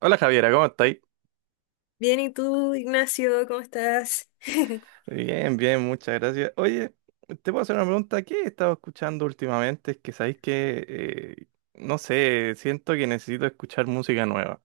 Hola Javiera, ¿cómo estáis? Bien, ¿y tú, Ignacio? ¿Cómo estás? Bien, bien, muchas gracias. Oye, te puedo hacer una pregunta. ¿Qué he estado escuchando últimamente? Es que sabéis que, eh, no sé, siento que necesito escuchar música nueva.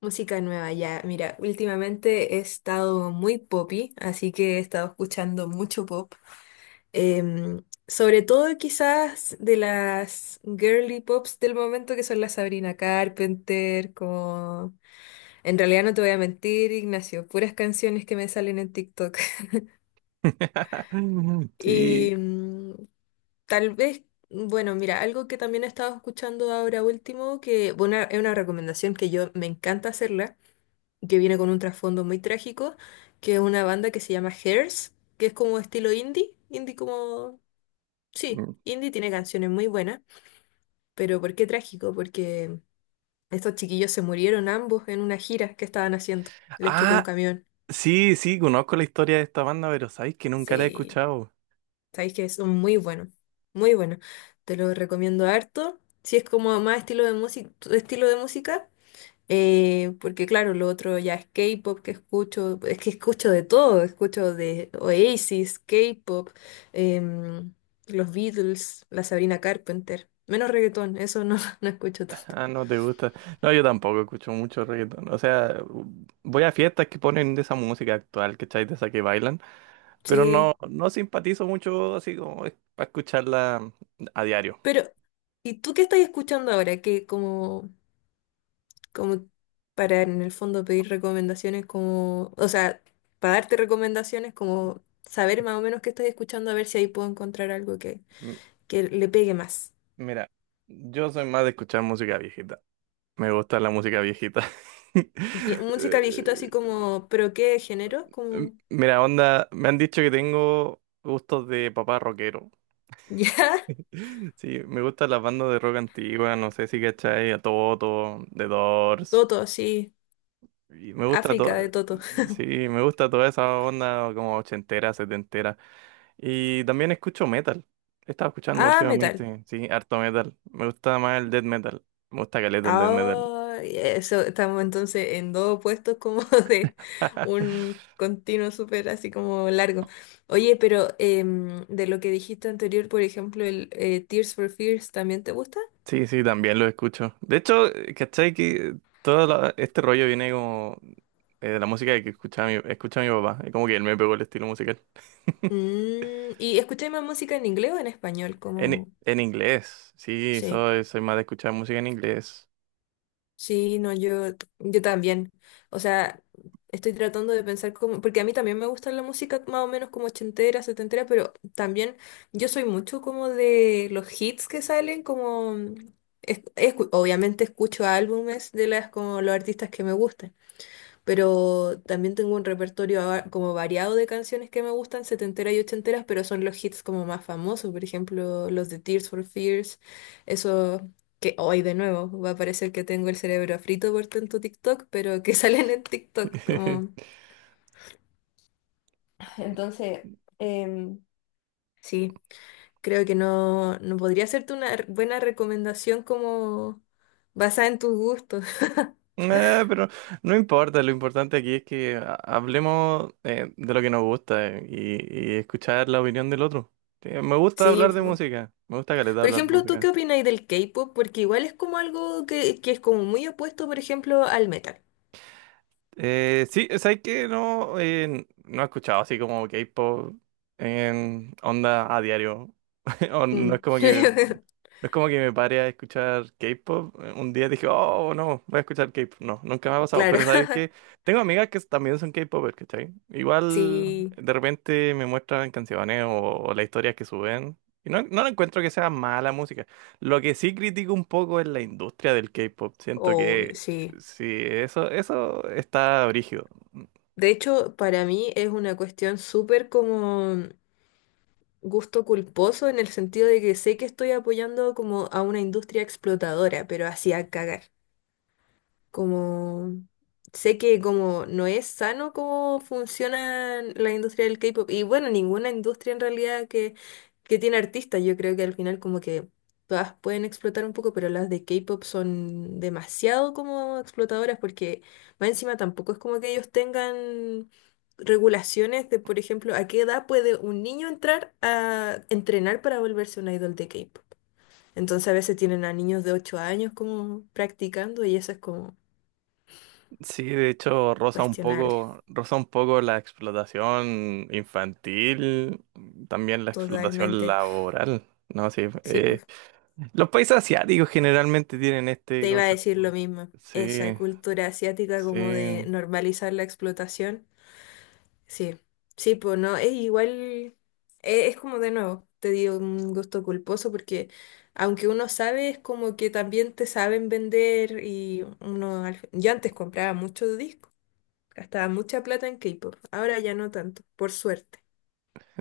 Música nueva, ya. Mira, últimamente he estado muy poppy, así que he estado escuchando mucho pop. Sobre todo quizás de las girly pops del momento, que son la Sabrina Carpenter, como... En realidad no te voy a mentir, Ignacio, puras canciones que me salen en TikTok. Y Sí. Tal vez... Bueno, mira, algo que también he estado escuchando ahora último, que bueno, es una recomendación que yo me encanta hacerla, que viene con un trasfondo muy trágico, que es una banda que se llama Hairs, que es como estilo indie indie como... Sí, Mm. indie tiene canciones muy buenas, pero ¿por qué trágico? Porque estos chiquillos se murieron ambos en una gira que estaban haciendo, les chocó un Ah, camión. sí, sí, conozco la historia de esta banda, pero sabéis que nunca la he Sí, escuchado. sabéis que son muy buenos, muy buenos. Te lo recomiendo harto. Si es como más estilo de música, porque claro, lo otro ya es K-pop que escucho, es que escucho de todo, escucho de Oasis, K-pop, em, los Beatles, la Sabrina Carpenter, menos reggaetón, eso no, no escucho tanto. Ah, no te gusta. No, yo tampoco escucho mucho reggaetón. O sea, voy a fiestas que ponen de esa música actual, ¿cachai? De esa que bailan. Pero Sí, no, no simpatizo mucho así como para escucharla a diario. pero ¿y tú qué estás escuchando ahora? Que como, como para en el fondo pedir recomendaciones como, o sea, para darte recomendaciones como saber más o menos qué estás escuchando a ver si ahí puedo encontrar algo M- que le pegue más. Mira, yo soy más de escuchar música viejita. Me gusta la música viejita. Música viejito así Eh, como, ¿pero qué género? Como, Mira, onda, me han dicho que tengo gustos de papá rockero. ¿ya? Sí, me gustan las bandas de rock antigua, no sé si cachai, a Toto, The Doors. Toto, sí. Y me gusta África toda, de Toto. sí, me gusta toda esa onda como ochentera, setentera. Y también escucho metal. He estado escuchando Ah, metal. últimamente, sí, harto metal. Me gusta más el death metal. Me gusta caleta el death metal. Ah, eso, estamos entonces en dos opuestos como de un continuo súper así como largo. Oye, pero de lo que dijiste anterior, por ejemplo, el Tears for Fears, ¿también te gusta? Sí, sí, también lo escucho. De hecho, ¿cachai? Que este rollo viene como de la música que escucha escucha mi papá. Es como que él me pegó el estilo musical. Mm, ¿y escucháis más música en inglés o en español? Como, en inglés. Sí, sí. Soy más de escuchar música en inglés. Sí, no, yo, también. O sea, estoy tratando de pensar cómo, porque a mí también me gusta la música más o menos como ochentera, setentera, pero también yo soy mucho como de los hits que salen, como, obviamente escucho álbumes de las, como los artistas que me gustan, pero también tengo un repertorio como variado de canciones que me gustan, setenteras y ochenteras, pero son los hits como más famosos, por ejemplo, los de Tears for Fears, eso que hoy de nuevo va a parecer que tengo el cerebro frito por tanto TikTok, pero que salen en TikTok como... Entonces, em, sí, creo que no, no podría hacerte una buena recomendación como basada en tus gustos. Pero no importa, lo importante aquí es que hablemos de lo que nos gusta, y escuchar la opinión del otro. Sí, me gusta Sí, hablar de música, me gusta caleta por hablar de ejemplo, ¿tú qué música. opinas del K-pop? Porque igual es como algo que es como muy opuesto, por ejemplo, al metal. Sí, sabes que no, no he escuchado así como K-pop en onda a diario. O no es Mm. como que. No es como que me pare a escuchar K-pop. Un día dije, oh, no, voy a escuchar K-pop. No, nunca me ha pasado. Claro, Pero sabes que tengo amigas que también son K-popers, ¿cachai? Igual sí, de repente me muestran canciones o las historias que suben. Y no, no encuentro que sea mala música. Lo que sí critico un poco es la industria del K-pop. Siento obvio, que sí. sí, eso está brígido. De hecho, para mí es una cuestión súper como gusto culposo en el sentido de que sé que estoy apoyando como a una industria explotadora, pero así a cagar. Como sé que como no es sano cómo funciona la industria del K-pop y bueno, ninguna industria en realidad que tiene artistas, yo creo que al final como que todas pueden explotar un poco, pero las de K-pop son demasiado como explotadoras porque más encima tampoco es como que ellos tengan regulaciones de, por ejemplo, a qué edad puede un niño entrar a entrenar para volverse un idol de K-pop. Entonces a veces tienen a niños de 8 años como practicando y eso es como Sí, de hecho, cuestionable, roza un poco la explotación infantil, también la explotación totalmente. laboral, ¿no? Sí, Sí, pues los países asiáticos generalmente tienen este te iba a decir lo concepto. mismo. Esa Sí, cultura asiática como de sí, normalizar la explotación. Sí, sí, pues no, es igual, es, como de nuevo, te digo un gusto culposo porque aunque uno sabe, es como que también te saben vender y uno, al yo antes compraba muchos discos, gastaba mucha plata en K-pop, ahora ya no tanto, por suerte.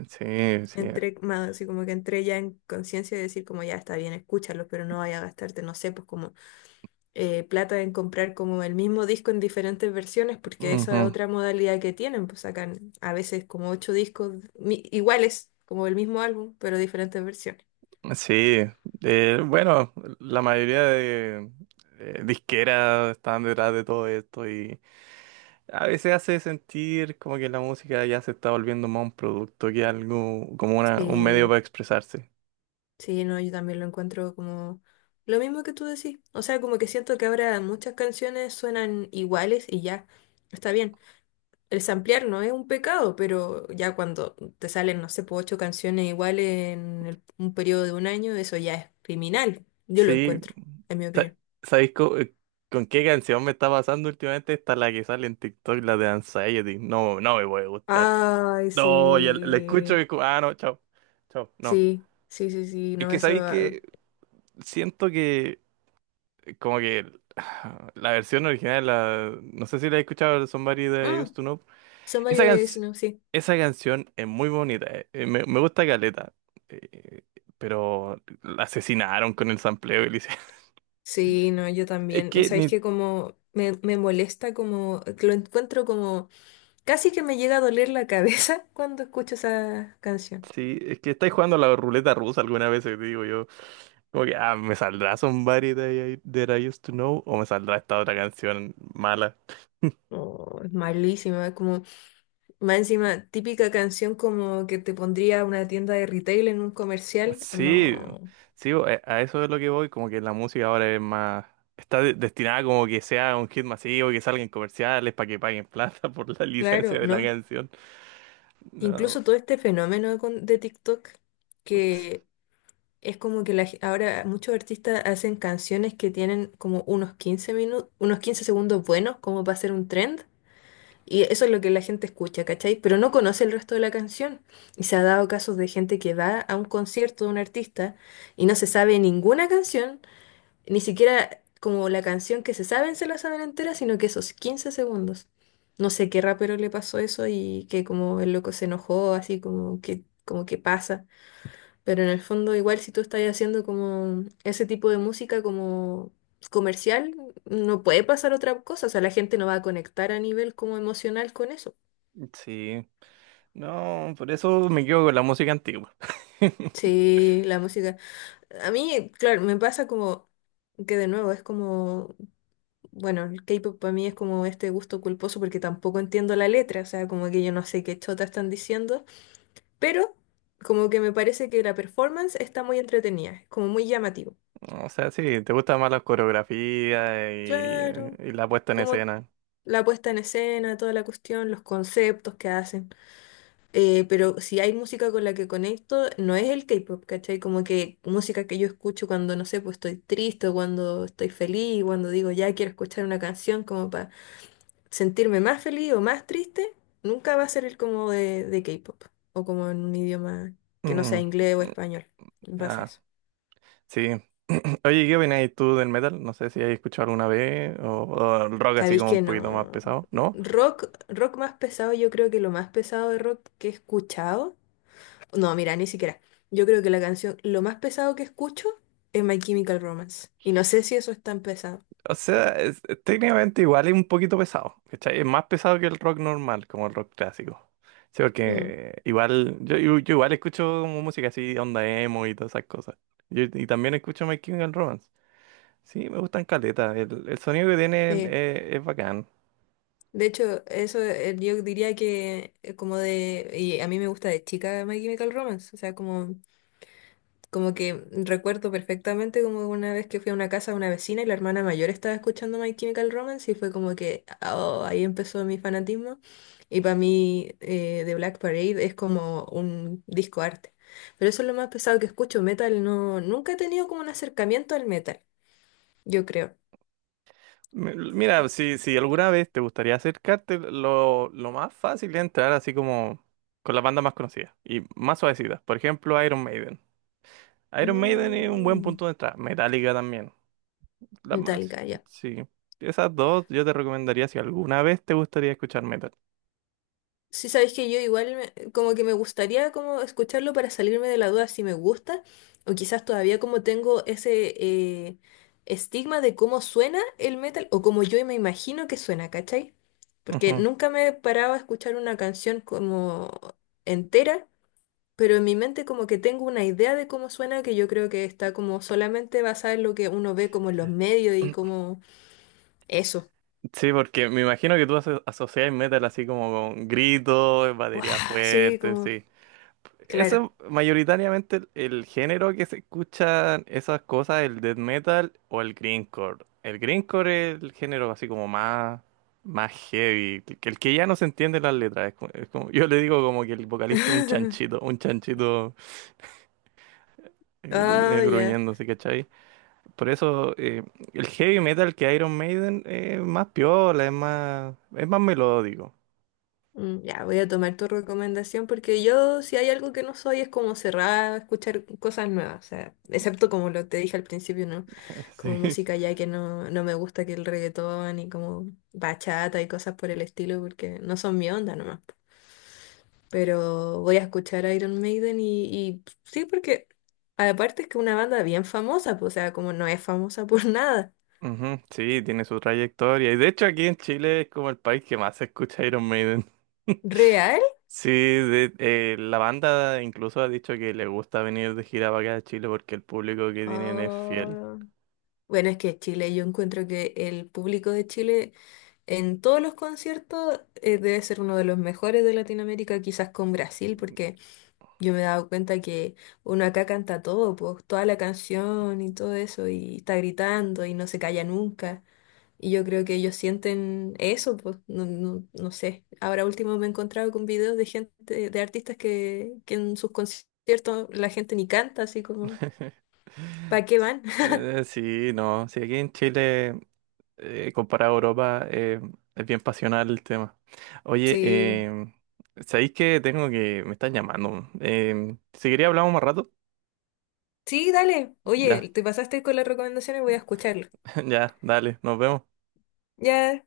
sí, sí. Entré más así como que entré ya en conciencia de decir como ya está bien, escúchalo, pero no vaya a gastarte, no sé, pues como plata en comprar como el mismo disco en diferentes versiones, porque esa Ujú, es otra modalidad que tienen, pues sacan a veces como ocho discos iguales, como el mismo álbum, pero diferentes versiones. sí, bueno, la mayoría de disqueras están detrás de todo esto. Y a veces hace sentir como que la música ya se está volviendo más un producto que algo, como una, un medio Sí, para expresarse. sí, no, yo también lo encuentro como lo mismo que tú decís. O sea, como que siento que ahora muchas canciones suenan iguales y ya, está bien. El samplear no es un pecado, pero ya cuando te salen, no sé, po, ocho canciones iguales un periodo de un año, eso ya es criminal. Yo lo Sí, encuentro, en mi sa- opinión. ¿sabéis con qué canción me está pasando últimamente? Esta la que sale en TikTok, la de Anxiety. No, no me puede gustar. Ay, No, ya la escucho sí, y es como, ah, no, chao, chao, no. sí, sí, sí, sí, Es no, que eso... sabéis ah, que siento que como que ah, la versión original, la, no sé si la he escuchado, Somebody That I Used mm, to Know. Somebody Esa, That I Know, sí. esa canción es muy bonita, me, me gusta caleta, eh, pero la asesinaron con el sampleo, Elise. Sí, no, yo Es también. Que Sabéis ni... que como me molesta, como que lo encuentro como... Casi que me llega a doler la cabeza cuando escucho esa canción. Sí, es que estáis jugando a la ruleta rusa alguna vez, te digo yo. Como que, ah, ¿me saldrá Somebody That I, That I Used to Know? ¿O me saldrá esta otra canción mala? Oh, es malísima, es como... Más encima, típica canción como que te pondría una tienda de retail en un comercial. Sí, No, sí, a eso es lo que voy, como que la música ahora es más... Está destinada como que sea un hit masivo, que salga en comerciales para que paguen plata por la licencia claro, de la no. canción. No. Incluso todo este fenómeno de TikTok, que es como que la ahora muchos artistas hacen canciones que tienen como unos 15 minutos, unos 15 segundos buenos, como para hacer un trend, y eso es lo que la gente escucha, ¿cachai? Pero no conoce el resto de la canción. Y se ha dado casos de gente que va a un concierto de un artista y no se sabe ninguna canción, ni siquiera como la canción que se saben se la saben entera, sino que esos 15 segundos. No sé qué rapero le pasó eso y que como el loco se enojó, así como que pasa. Pero en el fondo, igual si tú estás haciendo como ese tipo de música como comercial, no puede pasar otra cosa. O sea, la gente no va a conectar a nivel como emocional con eso. Sí. No, por eso me quedo con la música antigua. Sí, la música. A mí, claro, me pasa como que de nuevo es como, bueno, el K-pop para mí es como este gusto culposo porque tampoco entiendo la letra, o sea, como que yo no sé qué chota están diciendo, pero como que me parece que la performance está muy entretenida, como muy llamativo. O sea, sí, te gusta más la coreografía Claro, y la puesta en como escena. la puesta en escena, toda la cuestión, los conceptos que hacen. Pero si hay música con la que conecto, no es el K-pop, ¿cachai? Como que música que yo escucho cuando, no sé, pues estoy triste o cuando estoy feliz, cuando digo ya quiero escuchar una canción como para sentirme más feliz o más triste, nunca va a ser el como de, K-pop o como en un idioma que no Mm, sea inglés o mm, español. Vas a ah, eso. sí. Oye, ¿qué opinas tú del metal? No sé si has escuchado alguna vez o el rock así Sabéis como un que poquito más no. pesado, ¿no? Rock, más pesado, yo creo que lo más pesado de rock que he escuchado. No, mira, ni siquiera. Yo creo que la canción, lo más pesado que escucho es My Chemical Romance. Y no sé si eso es tan pesado. O sea, es técnicamente igual es un poquito pesado, ¿cachai? Es más pesado que el rock normal, como el rock clásico. Sí, Mm, porque igual, yo igual escucho como música así, onda emo y todas esas cosas. Y también escucho My Chemical Romance. Sí, me gustan caletas, el sonido que tienen, sí. Es bacán. De hecho, eso yo diría que como de. Y a mí me gusta de chica My Chemical Romance. O sea, como. Como que recuerdo perfectamente como una vez que fui a una casa de una vecina y la hermana mayor estaba escuchando My Chemical Romance y fue como que oh, ahí empezó mi fanatismo. Y para mí The Black Parade es como un disco arte. Pero eso es lo más pesado que escucho. Metal no, nunca he tenido como un acercamiento al metal, yo creo. Mira, si, si alguna vez te gustaría acercarte, lo más fácil es entrar así como con las bandas más conocidas y más suavecitas. Por ejemplo, Iron Maiden. Iron Maiden es un buen Mm, punto de entrada. Metallica también. La más, Metallica, ya. sí. Esas dos yo te recomendaría si alguna vez te gustaría escuchar metal. Sí, sabes que yo igual como que me gustaría como escucharlo para salirme de la duda si me gusta o quizás todavía como tengo ese eh, estigma de cómo suena el metal o como yo me imagino que suena, ¿cachai? Porque Ujú. nunca me paraba a escuchar una canción como entera, pero en mi mente como que tengo una idea de cómo suena que yo creo que está como solamente basada en lo que uno ve como en los medios y como eso. Sí, porque me imagino que tú asocias metal así como con gritos, ¡Wow! batería Sí, fuerte, como, sí. claro. Eso es mayoritariamente el género que se escuchan esas cosas, el death metal o el grindcore. El grindcore es el género así como más, más heavy, que el que ya no se entiende las letras. Es como, es como, yo le digo como que el vocalista es un chanchito Ah, ya. gruñendo, ¿sí? Por eso, el heavy metal que Iron Maiden es más piola, es más melódico. Mm, ya, voy a tomar tu recomendación porque yo, si hay algo que no soy, es como cerrada a escuchar cosas nuevas. O sea, excepto como lo te dije al principio, ¿no? Como Sí. música ya que no, no me gusta que el reggaetón y como bachata y cosas por el estilo porque no son mi onda nomás. Pero voy a escuchar a Iron Maiden y sí, porque aparte es que una banda bien famosa, pues, o sea, como no es famosa por nada. Ujú, sí, tiene su trayectoria. Y de hecho aquí en Chile es como el país que más se escucha Iron Maiden. ¿Real? Sí, la banda incluso ha dicho que le gusta venir de gira para acá a Chile porque el público que tienen es fiel. Oh. Bueno, es que Chile, yo encuentro que el público de Chile en todos los conciertos debe ser uno de los mejores de Latinoamérica, quizás con Brasil, porque yo me he dado cuenta que uno acá canta todo, pues toda la canción y todo eso, y está gritando y no se calla nunca. Y yo creo que ellos sienten eso, pues no, no, no sé. Ahora último me he encontrado con videos de gente, de artistas que en sus conciertos la gente ni canta, así como, ¿para qué van? Sí, no, sí, aquí en Chile, comparado a Europa, es bien pasional el tema. Oye, Sí. ¿Sabéis que tengo que... me están llamando? Si quería hablamos más rato, Sí, dale. ya, Oye, te pasaste con las recomendaciones, voy a escucharlo. ya, dale, nos vemos. Ya,